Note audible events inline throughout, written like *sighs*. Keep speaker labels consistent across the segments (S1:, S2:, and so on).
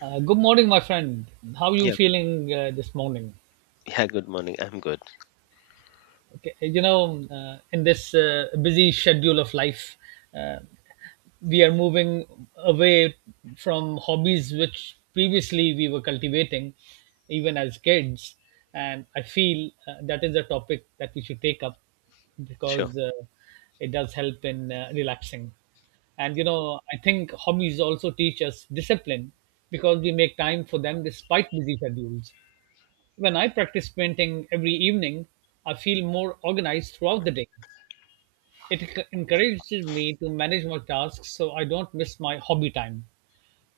S1: Good morning, my friend. How you
S2: Yeah,
S1: feeling this morning?
S2: yeah, good morning. I'm good.
S1: Okay, you know, in this busy schedule of life, uh, we are moving away from hobbies which previously we were cultivating, even as kids. And I feel that is a topic that we should take up
S2: Sure.
S1: because it does help in relaxing. And you know, I think hobbies also teach us discipline because we make time for them despite busy schedules. When I practice painting every evening, I feel more organized throughout the day. It encourages me to manage my tasks so I don't miss my hobby time.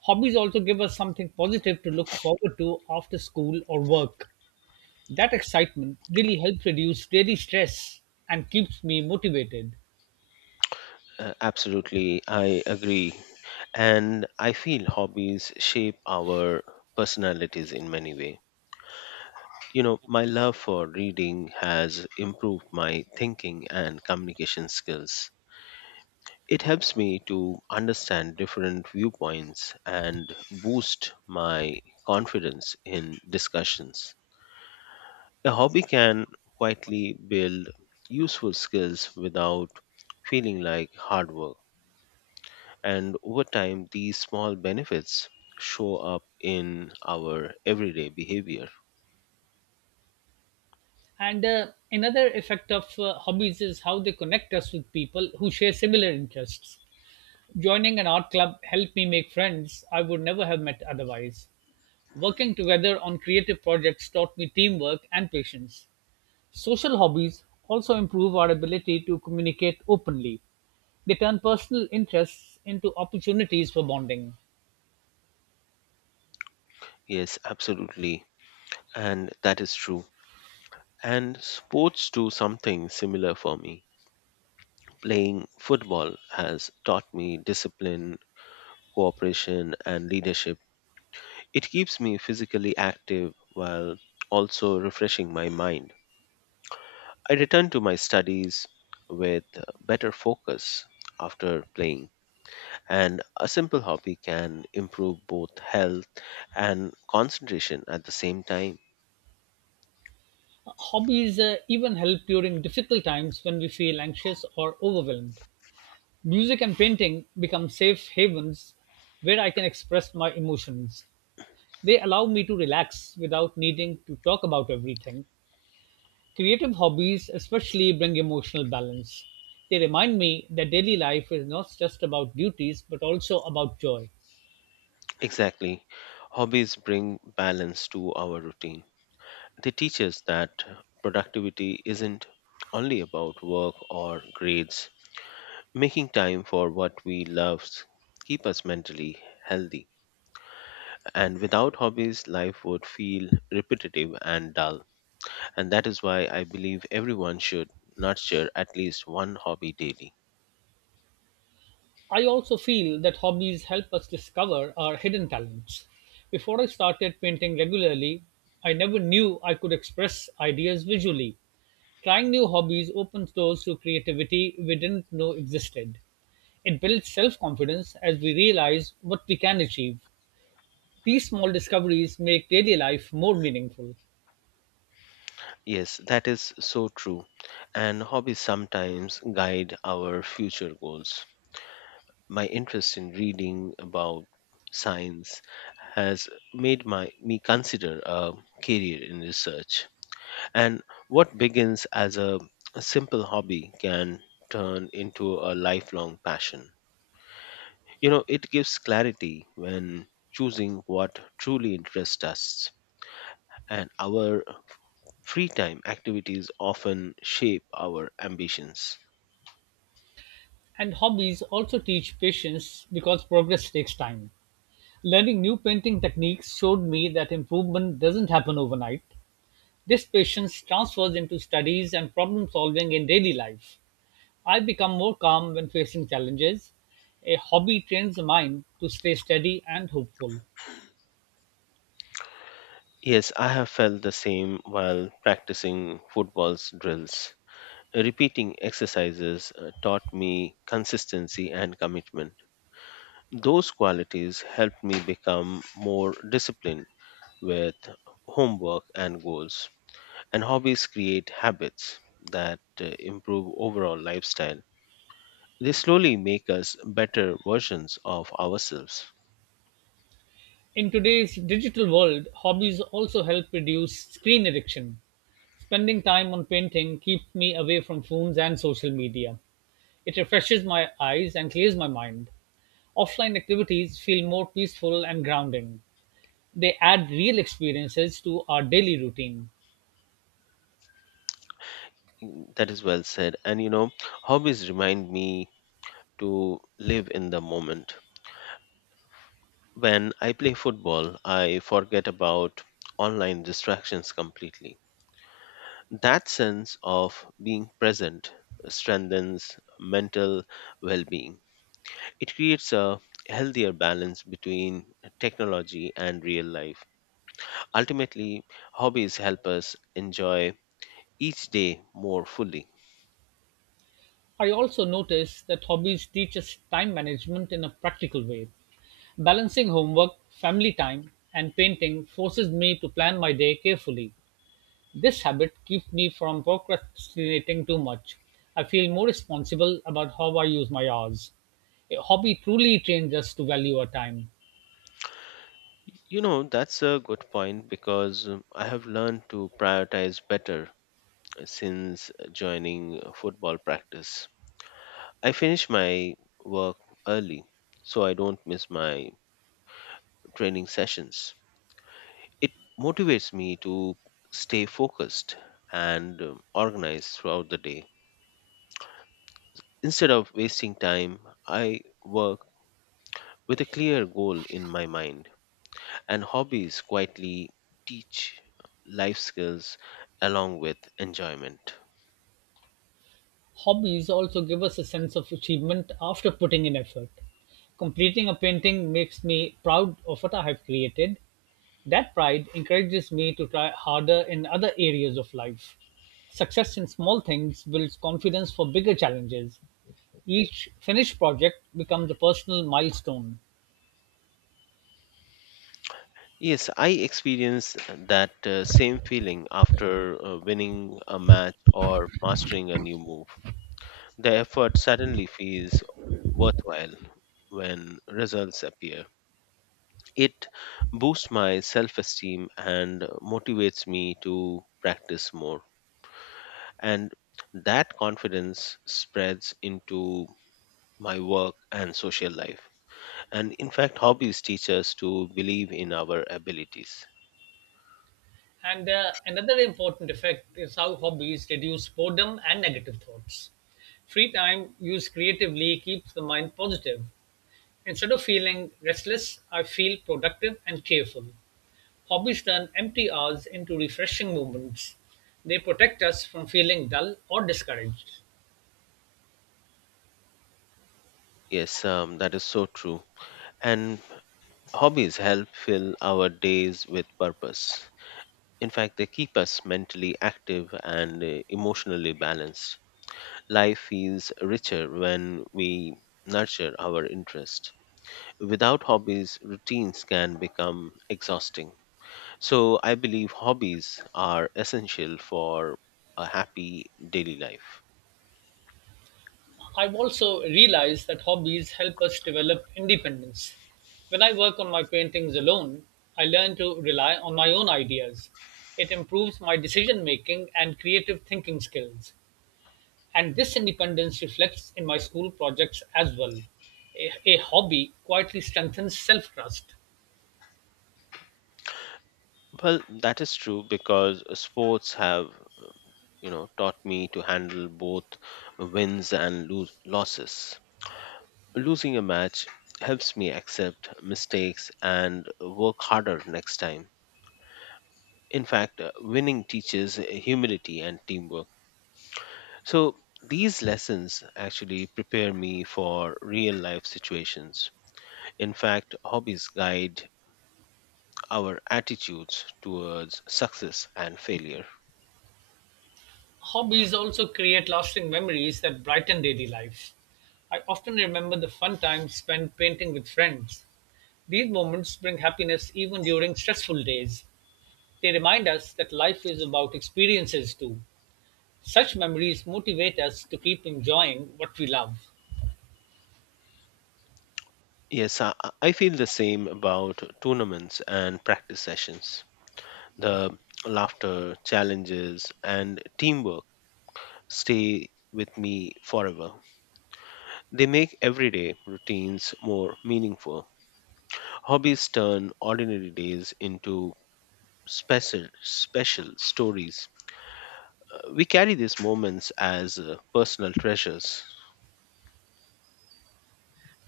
S1: Hobbies also give us something positive to look forward to after school or work. That excitement really helps reduce daily stress and keeps me motivated.
S2: Absolutely. I agree. And I feel hobbies shape our personalities in many ways. My love for reading has improved my thinking and communication skills. It helps me to understand different viewpoints and boost my confidence in discussions. A hobby can quietly build useful skills without feeling like hard work. And over time, these small benefits show up in our everyday behavior.
S1: And Another effect of hobbies is how they connect us with people who share similar interests. Joining an art club helped me make friends I would never have met otherwise. Working together on creative projects taught me teamwork and patience. Social hobbies also improve our ability to communicate openly. They turn personal interests into opportunities for bonding.
S2: Yes, absolutely. And that is true. And sports do something similar for me. Playing football has taught me discipline, cooperation, and leadership. It keeps me physically active while also refreshing my mind. I return to my studies with better focus after playing. And a simple hobby can improve both health and concentration at the same time.
S1: Hobbies even help during difficult times when we feel anxious or overwhelmed. Music and painting become safe havens where I can express my emotions. They allow me to relax without needing to talk about everything. Creative hobbies especially bring emotional balance. They remind me that daily life is not just about duties but also about joy.
S2: Exactly. Hobbies bring balance to our routine. They teach us that productivity isn't only about work or grades. Making time for what we love keep us mentally healthy. And without hobbies, life would feel repetitive and dull. And that is why I believe everyone should nurture at least one hobby daily.
S1: I also feel that hobbies help us discover our hidden talents. Before I started painting regularly, I never knew I could express ideas visually. Trying new hobbies opens doors to creativity we didn't know existed. It builds self confidence as we realize what we can achieve. These small discoveries make daily life more meaningful.
S2: Yes, that is so true. And hobbies sometimes guide our future goals. My interest in reading about science has made my me consider a career in research. And what begins as a simple hobby can turn into a lifelong passion. It gives clarity when choosing what truly interests us. And our free time activities often shape our ambitions.
S1: And hobbies also teach patience because progress takes time. Learning new painting techniques showed me that improvement doesn't happen overnight. This patience transfers into studies and problem solving in daily life. I become more calm when facing challenges. A hobby trains the mind to stay steady and hopeful.
S2: Yes, I have felt the same while practicing football's drills. Repeating exercises taught me consistency and commitment. Those qualities helped me become more disciplined with homework and goals. And hobbies create habits that improve overall lifestyle. They slowly make us better versions of ourselves.
S1: In today's digital world, hobbies also help reduce screen addiction. Spending time on painting keeps me away from phones and social media. It refreshes my eyes and clears my mind. Offline activities feel more peaceful and grounding. They add real experiences to our daily routine.
S2: Mm, that is well said. And hobbies remind me to live in the moment. When I play football, I forget about online distractions completely. That sense of being present strengthens mental well being. It creates a healthier balance between technology and real life. Ultimately, hobbies help us enjoy each day more fully.
S1: I also notice that hobbies teach us time management in a practical way. Balancing homework, family time, and painting forces me to plan my day carefully. This habit keeps me from procrastinating too much. I feel more responsible about how I use my hours. A hobby truly trains us to value our time.
S2: That's a good point because I have learned to prioritize better since joining football practice. I finish my work early so I don't miss my training sessions. It motivates me to stay focused and organized throughout the day. Instead of wasting time, I work with a clear goal in my mind. And hobbies quietly teach life skills along with enjoyment.
S1: Hobbies also give us a sense of achievement after putting in effort. Completing a painting makes me proud of what I have created. That pride encourages me to try harder in other areas of life. Success in small things builds confidence for bigger challenges. Each finished project becomes a personal milestone.
S2: Yes, I experienced that same feeling after winning a match or mastering a new move. The effort suddenly feels worthwhile when results appear. It boosts my self esteem and motivates me to practice more. And that confidence spreads into my work and social life. And in fact, hobbies teach us to believe in our abilities.
S1: And Another important effect is how hobbies reduce boredom and negative thoughts. Free time used creatively keeps the mind positive. Instead of feeling restless, I feel productive and cheerful. Hobbies turn empty hours into refreshing moments. They protect us from feeling dull or discouraged.
S2: Yes, that is so true. And hobbies help fill our days with purpose. In fact, they keep us mentally active and emotionally balanced. Life feels richer when we nurture our interest. Without hobbies, routines can become exhausting. So, I believe hobbies are essential for a happy daily life.
S1: I've also realized that hobbies help us develop independence. When I work on my paintings alone, I learn to rely on my own ideas. It improves my decision making and creative thinking skills. And this independence reflects in my school projects as well. A hobby quietly strengthens self trust.
S2: Well, that is true because sports have, taught me to handle both wins and lose losses. Losing a match helps me accept mistakes and work harder next time. In fact, winning teaches humility and teamwork. So, these lessons actually prepare me for real life situations. In fact, hobbies guide our attitudes towards success and failure.
S1: Hobbies also create lasting memories that brighten daily life. I often remember the fun times spent painting with friends. These moments bring happiness even during stressful days. They remind us that life is about experiences too. Such memories motivate us to keep enjoying what we love.
S2: Yes, I feel the same about tournaments and practice sessions. The laughter, challenges, and teamwork stay with me forever. They make everyday routines more meaningful. Hobbies turn ordinary days into special stories. We carry these moments as personal treasures.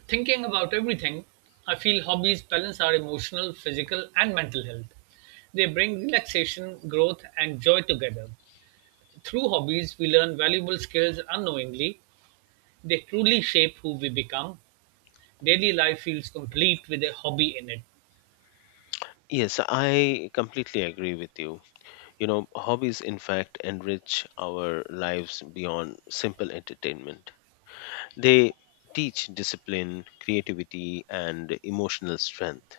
S1: Thinking about everything, I feel hobbies balance our emotional, physical, and mental health. They bring relaxation, growth, and joy together. Through hobbies, we learn valuable skills unknowingly. They truly shape who we become. Daily life feels complete with a hobby in it.
S2: Yes, I completely agree with you. Hobbies in fact enrich our lives beyond simple entertainment. They teach discipline, creativity, and emotional strength.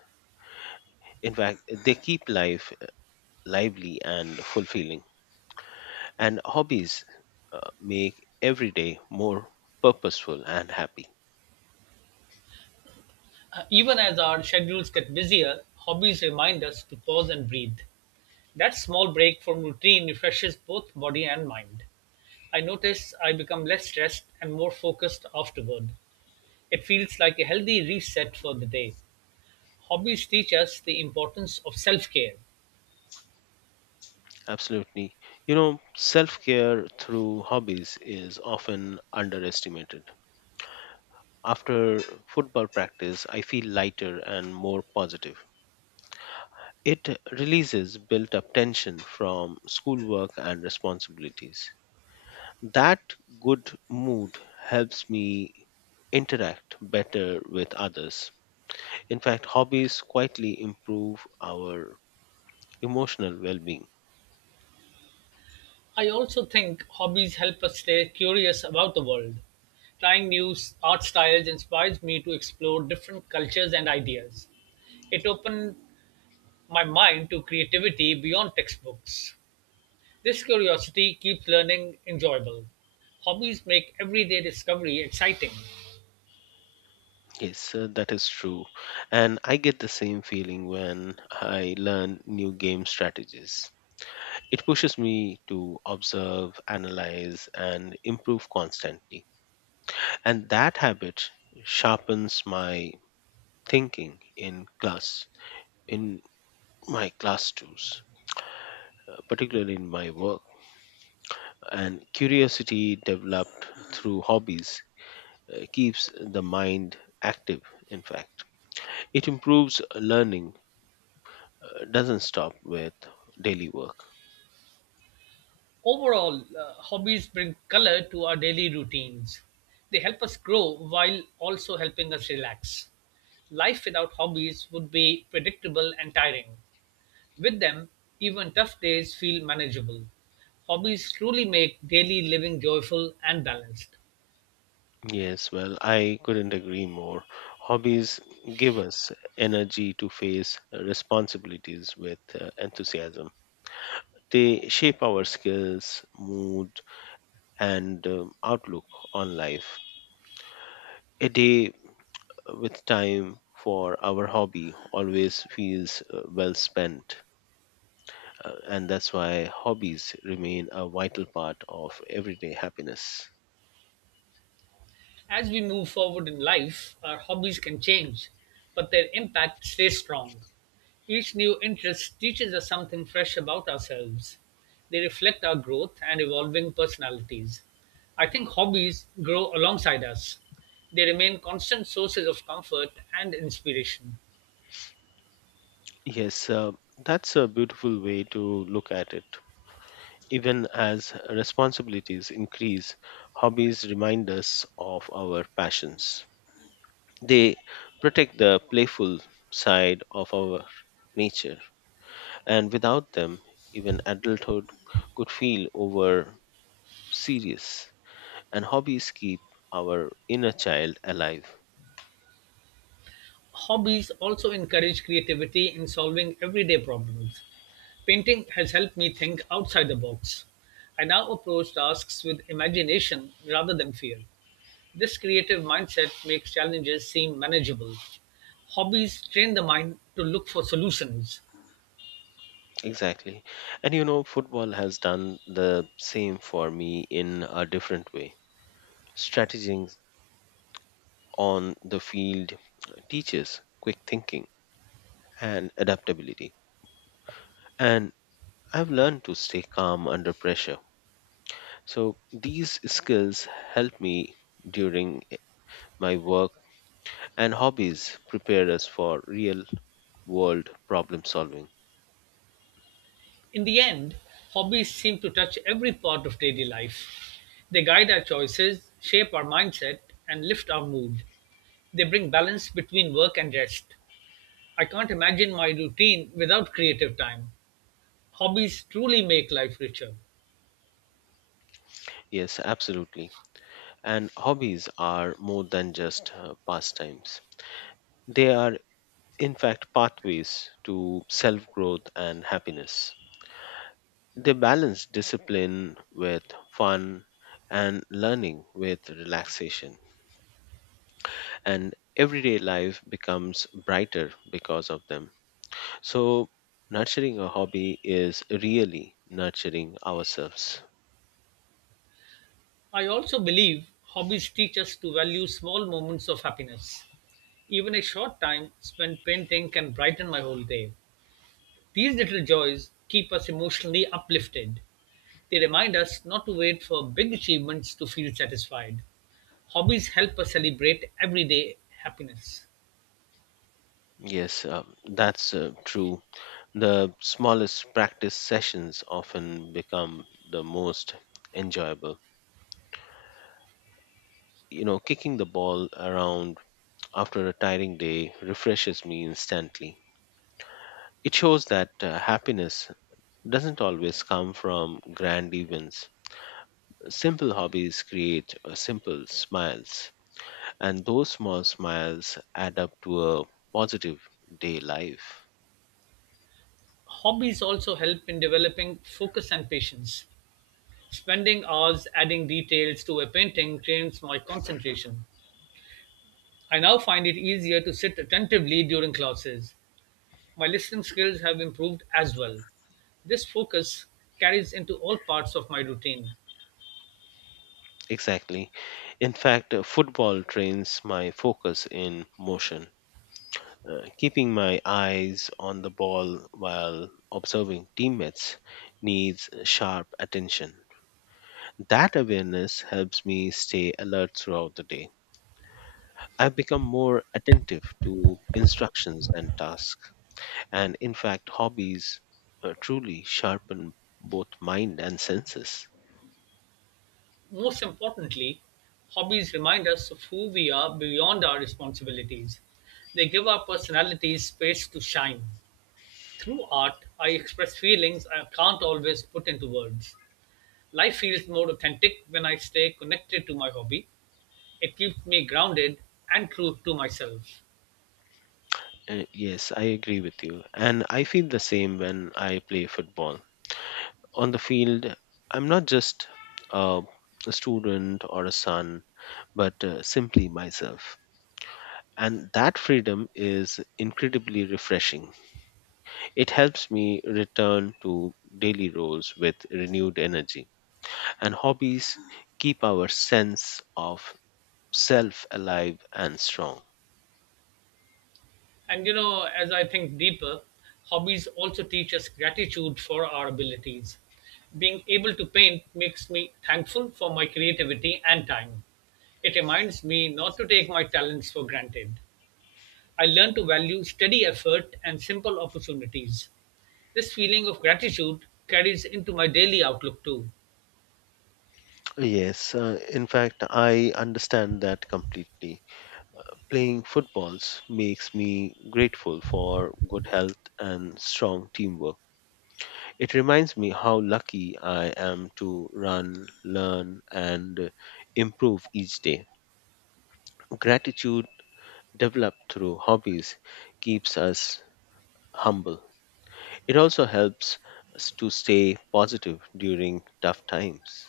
S2: In fact, they keep life lively and fulfilling. And hobbies make every day more purposeful and happy.
S1: Even as our schedules get busier, hobbies remind us to pause and breathe. That small break from routine refreshes both body and mind. I notice I become less stressed and more focused afterward. It feels like a healthy reset for the day. Hobbies teach us the importance of self care.
S2: Absolutely. Self care through hobbies is often underestimated. After football practice, I feel lighter and more positive. It releases built up tension from schoolwork and responsibilities. That good mood helps me interact better with others. In fact, hobbies quietly improve our emotional well being.
S1: I also think hobbies help us stay curious about the world. Trying new art styles inspires me to explore different cultures and ideas. It opened my mind to creativity beyond textbooks. This curiosity keeps learning enjoyable. Hobbies make everyday discovery exciting.
S2: Yes, that is true. And I get the same feeling when I learn new game strategies. It pushes me to observe, analyze, and improve constantly. And that habit sharpens my thinking in class, in my class tools, particularly in my work. And curiosity developed through hobbies keeps the mind active, in fact. It improves learning, doesn't stop with daily work.
S1: Overall, hobbies bring color to our daily routines. They help us grow while also helping us relax. Life without hobbies would be predictable and tiring. With them, even tough days feel manageable. Hobbies truly make daily living joyful and balanced.
S2: Yes, well, I couldn't agree more. Hobbies give us energy to face responsibilities with enthusiasm. They shape our skills, mood, and outlook on life. A day with time for our hobby always feels well spent, and that's why hobbies remain a vital part of everyday happiness.
S1: As we move forward in life, our hobbies can change, but their impact stays strong. Each new interest teaches us something fresh about ourselves. They reflect our growth and evolving personalities. I think hobbies grow alongside us. They remain constant sources of comfort and inspiration.
S2: Yes, that's a beautiful way to look at it. Even as responsibilities increase, hobbies remind us of our passions. They protect the playful side of our nature, and without them, even adulthood could feel overwhelming serious, and hobbies keep our inner child alive.
S1: Hobbies also encourage creativity in solving everyday problems. Painting has helped me think outside the box. I now approach tasks with imagination rather than fear. This creative mindset makes challenges seem manageable. Hobbies train the mind to look for solutions.
S2: Exactly. And football has done the same for me in a different way. Strategizing on the field teaches quick thinking and adaptability, and I've learned to stay calm under pressure. So these skills help me during my work, and hobbies prepare us for real world problem solving.
S1: In the end, hobbies seem to touch every part of daily life. They guide our choices, shape our mindset, and lift our mood. They bring balance between work and rest. I can't imagine my routine without creative time. Hobbies truly make life richer.
S2: Yes, absolutely. And hobbies are more than just pastimes, they are, in fact, pathways to self growth and happiness. They balance discipline with fun and learning with relaxation, and everyday life becomes brighter because of them. So, nurturing a hobby is really nurturing ourselves.
S1: I also believe hobbies teach us to value small moments of happiness. Even a short time spent painting can brighten my whole day. These little joys keep us emotionally uplifted. They remind us not to wait for big achievements to feel satisfied. Hobbies help us celebrate everyday happiness.
S2: Yes, that's true. The smallest practice sessions often become the most enjoyable. Kicking the ball around after a tiring day refreshes me instantly. It shows that happiness doesn't always come from grand events. Simple hobbies create simple smiles, and those small smiles add up to a positive day life.
S1: Hobbies also help in developing focus and patience. Spending hours adding details to a painting drains my concentration. I now find it easier to sit attentively during classes. My listening skills have improved as well. This focus carries into all parts of my routine.
S2: Exactly. In fact, football trains my focus in motion. Keeping my eyes on the ball while observing teammates needs sharp attention. That awareness helps me stay alert throughout the day. I've become more attentive to instructions and tasks, and in fact, hobbies truly sharpen both mind and senses.
S1: Most importantly, hobbies remind us of who we are beyond our responsibilities. They give our personalities space to shine. Through art, I express feelings I can't always put into words. Life feels more authentic when I stay connected to my hobby. It keeps me grounded and true to myself.
S2: Yes, I agree with you, and I feel the same when I play football. On the field, I'm not just uh, a student or a son but simply myself. And that freedom is incredibly refreshing. It helps me return to daily roles with renewed energy. And hobbies keep our sense of self alive and strong.
S1: And you know, as I think deeper, hobbies also teach us gratitude for our abilities. Being able to paint makes me thankful for my creativity and time. It reminds me not to take my talents for granted. I learn to value steady effort and simple opportunities. This feeling of gratitude carries into my daily outlook too.
S2: Yes, in fact, I understand that completely. Playing footballs makes me grateful for good health and strong teamwork. It reminds me how lucky I am to run, learn, and improve each day. Gratitude developed through hobbies keeps us humble. It also helps us to stay positive during tough times.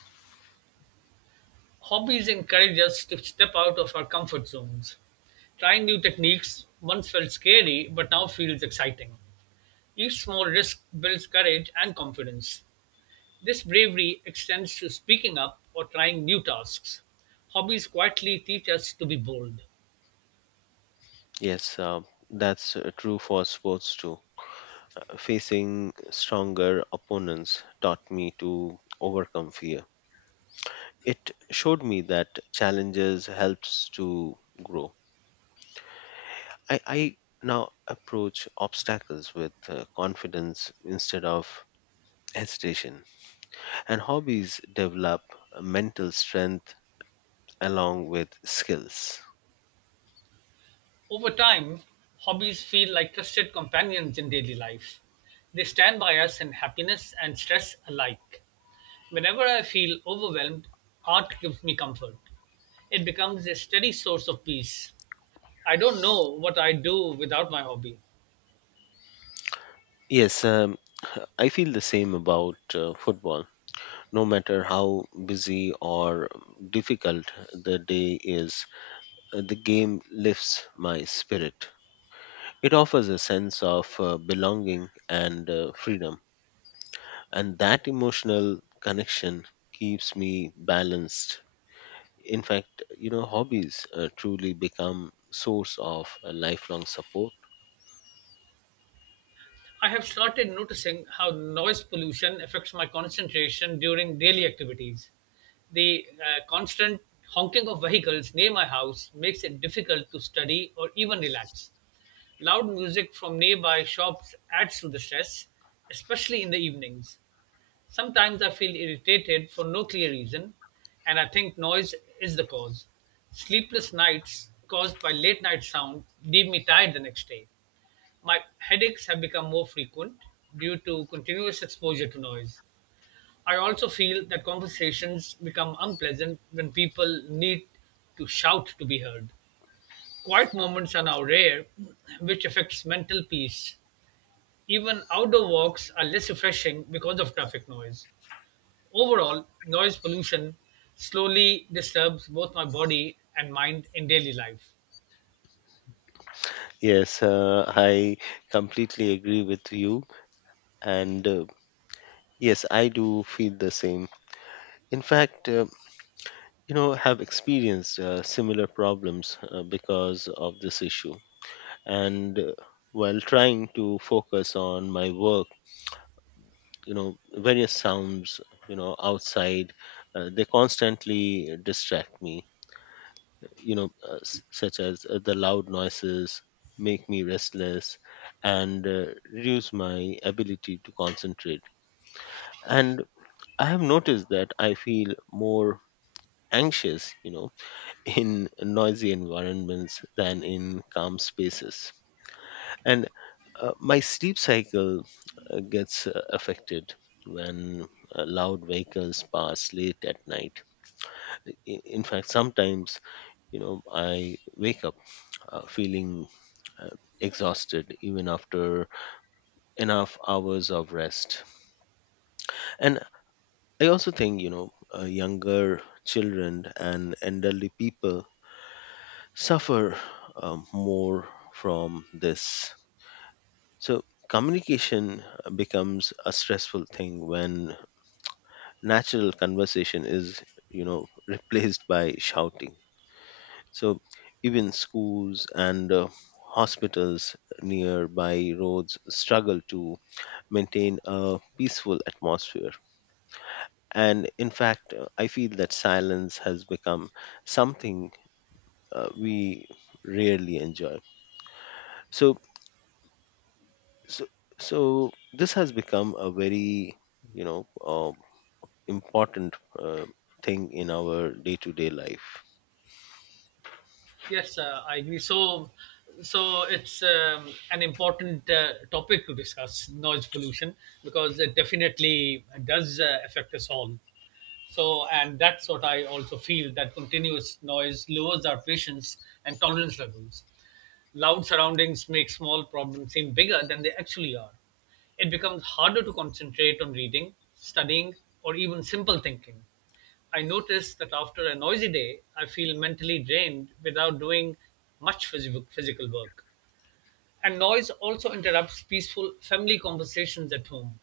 S1: Hobbies encourage us to step out of our comfort zones. Trying new techniques once felt scary, but now feels exciting. Each small risk builds courage and confidence. This bravery extends to speaking up or trying new tasks. Hobbies quietly teach us to be bold.
S2: Yes, that's true for sports too. Facing stronger opponents taught me to overcome fear. It showed me that challenges helps to grow. I now approach obstacles with confidence instead of hesitation, and hobbies develop mental strength along with skills.
S1: Over time, hobbies feel like trusted companions in daily life. They stand by us in happiness and stress alike. Whenever I feel overwhelmed, art gives me comfort. It becomes a steady source of peace. I don't know what I'd do without my hobby.
S2: Yes, *sighs* I feel the same about football. No matter how busy or difficult the day is, the game lifts my spirit. It offers a sense of belonging and freedom, and that emotional connection keeps me balanced. In fact, hobbies truly become source of lifelong support.
S1: I have started noticing how noise pollution affects my concentration during daily activities. The constant honking of vehicles near my house makes it difficult to study or even relax. Loud music from nearby shops adds to the stress, especially in the evenings. Sometimes I feel irritated for no clear reason, and I think noise is the cause. Sleepless nights caused by late night sound leave me tired the next day. My headaches have become more frequent due to continuous exposure to noise. I also feel that conversations become unpleasant when people need to shout to be heard. Quiet moments are now rare, which affects mental peace. Even outdoor walks are less refreshing because of traffic noise. Overall, noise pollution slowly disturbs both my body and mind in daily life.
S2: Yes, I completely agree with you. And yes, I do feel the same. In fact, have experienced similar problems because of this issue. And while trying to focus on my work, various sounds outside, they constantly distract me, such as the loud noises make me restless and reduce my ability to concentrate. And I have noticed that I feel more anxious, *laughs* in noisy environments than in calm spaces. And my sleep cycle gets affected when loud vehicles pass late at night. In fact, sometimes, I wake up feeling exhausted even after enough hours of rest. And I also think, younger children and elderly people suffer more from this. So, communication becomes a stressful thing when natural conversation is, replaced by shouting. So, even schools and hospitals nearby roads struggle to maintain a peaceful atmosphere. And in fact, I feel that silence has become something we rarely enjoy. So, so, so, this has become a very, you know, uh, important thing in our day to day life.
S1: Yes, I agree. So it's an important topic to discuss noise pollution because it definitely does affect us all. So, and that's what I also feel that continuous noise lowers our patience and tolerance levels. Loud surroundings make small problems seem bigger than they actually are. It becomes harder to concentrate on reading, studying, or even simple thinking. I notice that after a noisy day, I feel mentally drained without doing much physical work. And noise also interrupts peaceful family conversations at home.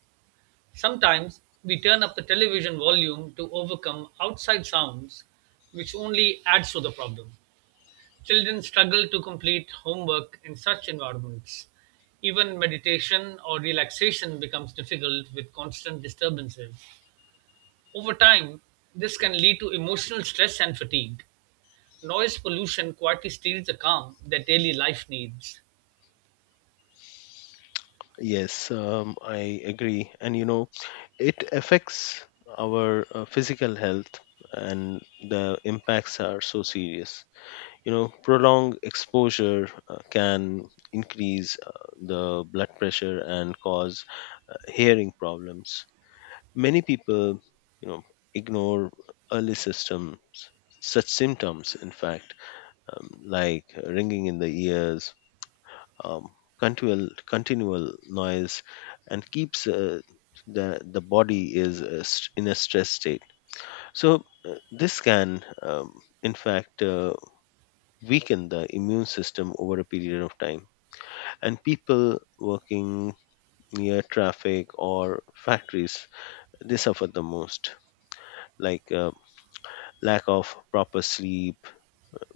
S1: Sometimes we turn up the television volume to overcome outside sounds, which only adds to the problem. Children struggle to complete homework in such environments. Even meditation or relaxation becomes difficult with constant disturbances. Over time, this can lead to emotional stress and fatigue. Noise pollution quietly steals the calm that daily life needs.
S2: Yes, I agree. And it affects our physical health, and the impacts are so serious. Prolonged exposure can increase the blood pressure and cause hearing problems. Many people, you know, ignore early systems, such symptoms, in fact, like ringing in the ears, continual noise and keeps the body is in a stress state. So this can, in fact, weaken the immune system over a period of time. And people working near traffic or factories, they suffer the most, like lack of proper sleep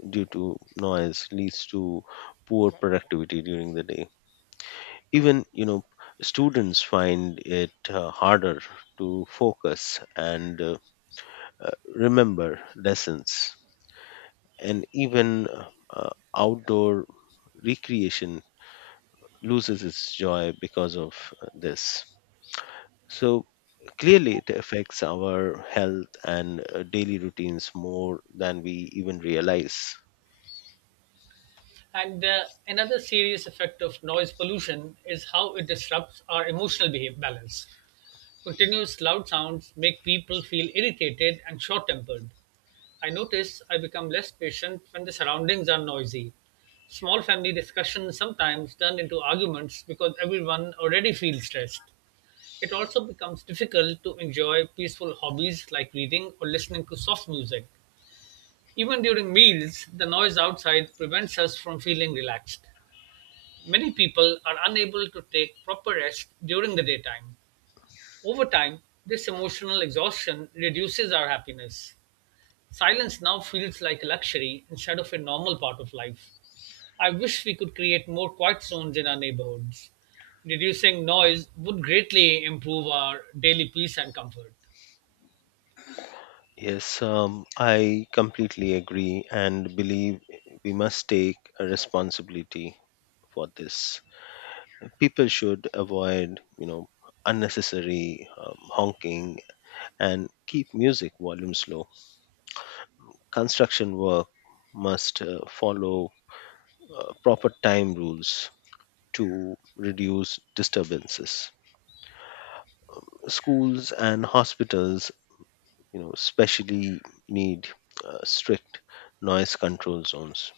S2: due to noise leads to poor productivity during the day. Even students find it harder to focus and remember lessons. And even uh, outdoor recreation loses its joy because of this. So clearly it affects our health and daily routines more than we even realize.
S1: And Another serious effect of noise pollution is how it disrupts our emotional behavior balance. Continuous loud sounds make people feel irritated and short tempered. I notice I become less patient when the surroundings are noisy. Small family discussions sometimes turn into arguments because everyone already feels stressed. It also becomes difficult to enjoy peaceful hobbies like reading or listening to soft music. Even during meals, the noise outside prevents us from feeling relaxed. Many people are unable to take proper rest during the daytime. Over time, this emotional exhaustion reduces our happiness. Silence now feels like a luxury instead of a normal part of life. I wish we could create more quiet zones in our neighborhoods. Reducing noise would greatly improve our daily peace and comfort.
S2: Yes, I completely agree and believe we must take a responsibility for this. People should avoid unnecessary honking and keep music volumes low. Construction work must follow proper time rules to reduce disturbances. Schools and hospitals, especially, need strict noise control zones.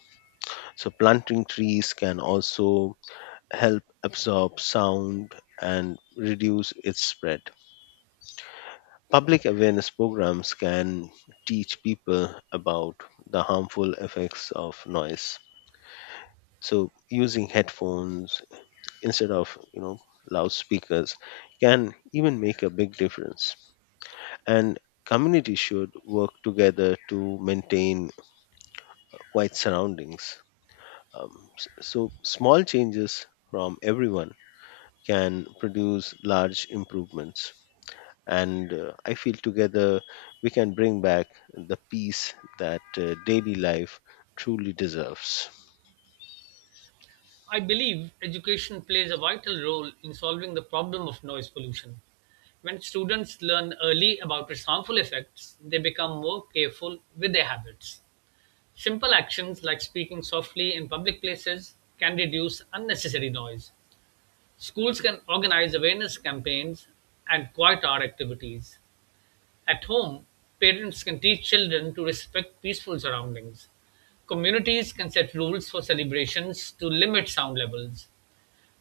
S2: So planting trees can also help absorb sound and reduce its spread. Public awareness programs can teach people about the harmful effects of noise. So using headphones instead of, loudspeakers can even make a big difference. And communities should work together to maintain quiet surroundings. So small changes from everyone can produce large improvements. And I feel together we can bring back the peace that daily life truly deserves.
S1: I believe education plays a vital role in solving the problem of noise pollution. When students learn early about its harmful effects, they become more careful with their habits. Simple actions like speaking softly in public places can reduce unnecessary noise. Schools can organize awareness campaigns and quiet hour activities. At home, parents can teach children to respect peaceful surroundings. Communities can set rules for celebrations to limit sound levels.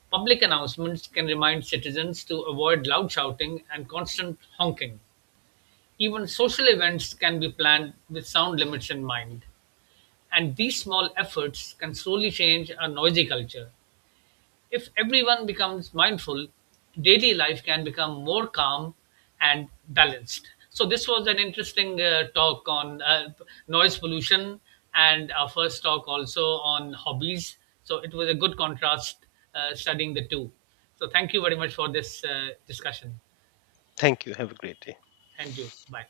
S1: Public announcements can remind citizens to avoid loud shouting and constant honking. Even social events can be planned with sound limits in mind. And these small efforts can slowly change a noisy culture. If everyone becomes mindful, daily life can become more calm and balanced. So, this was an interesting talk on noise pollution and our first talk also on hobbies. So, it was a good contrast studying the two. So, thank you very much for this discussion.
S2: Thank you. Have a great day.
S1: And you. Bye.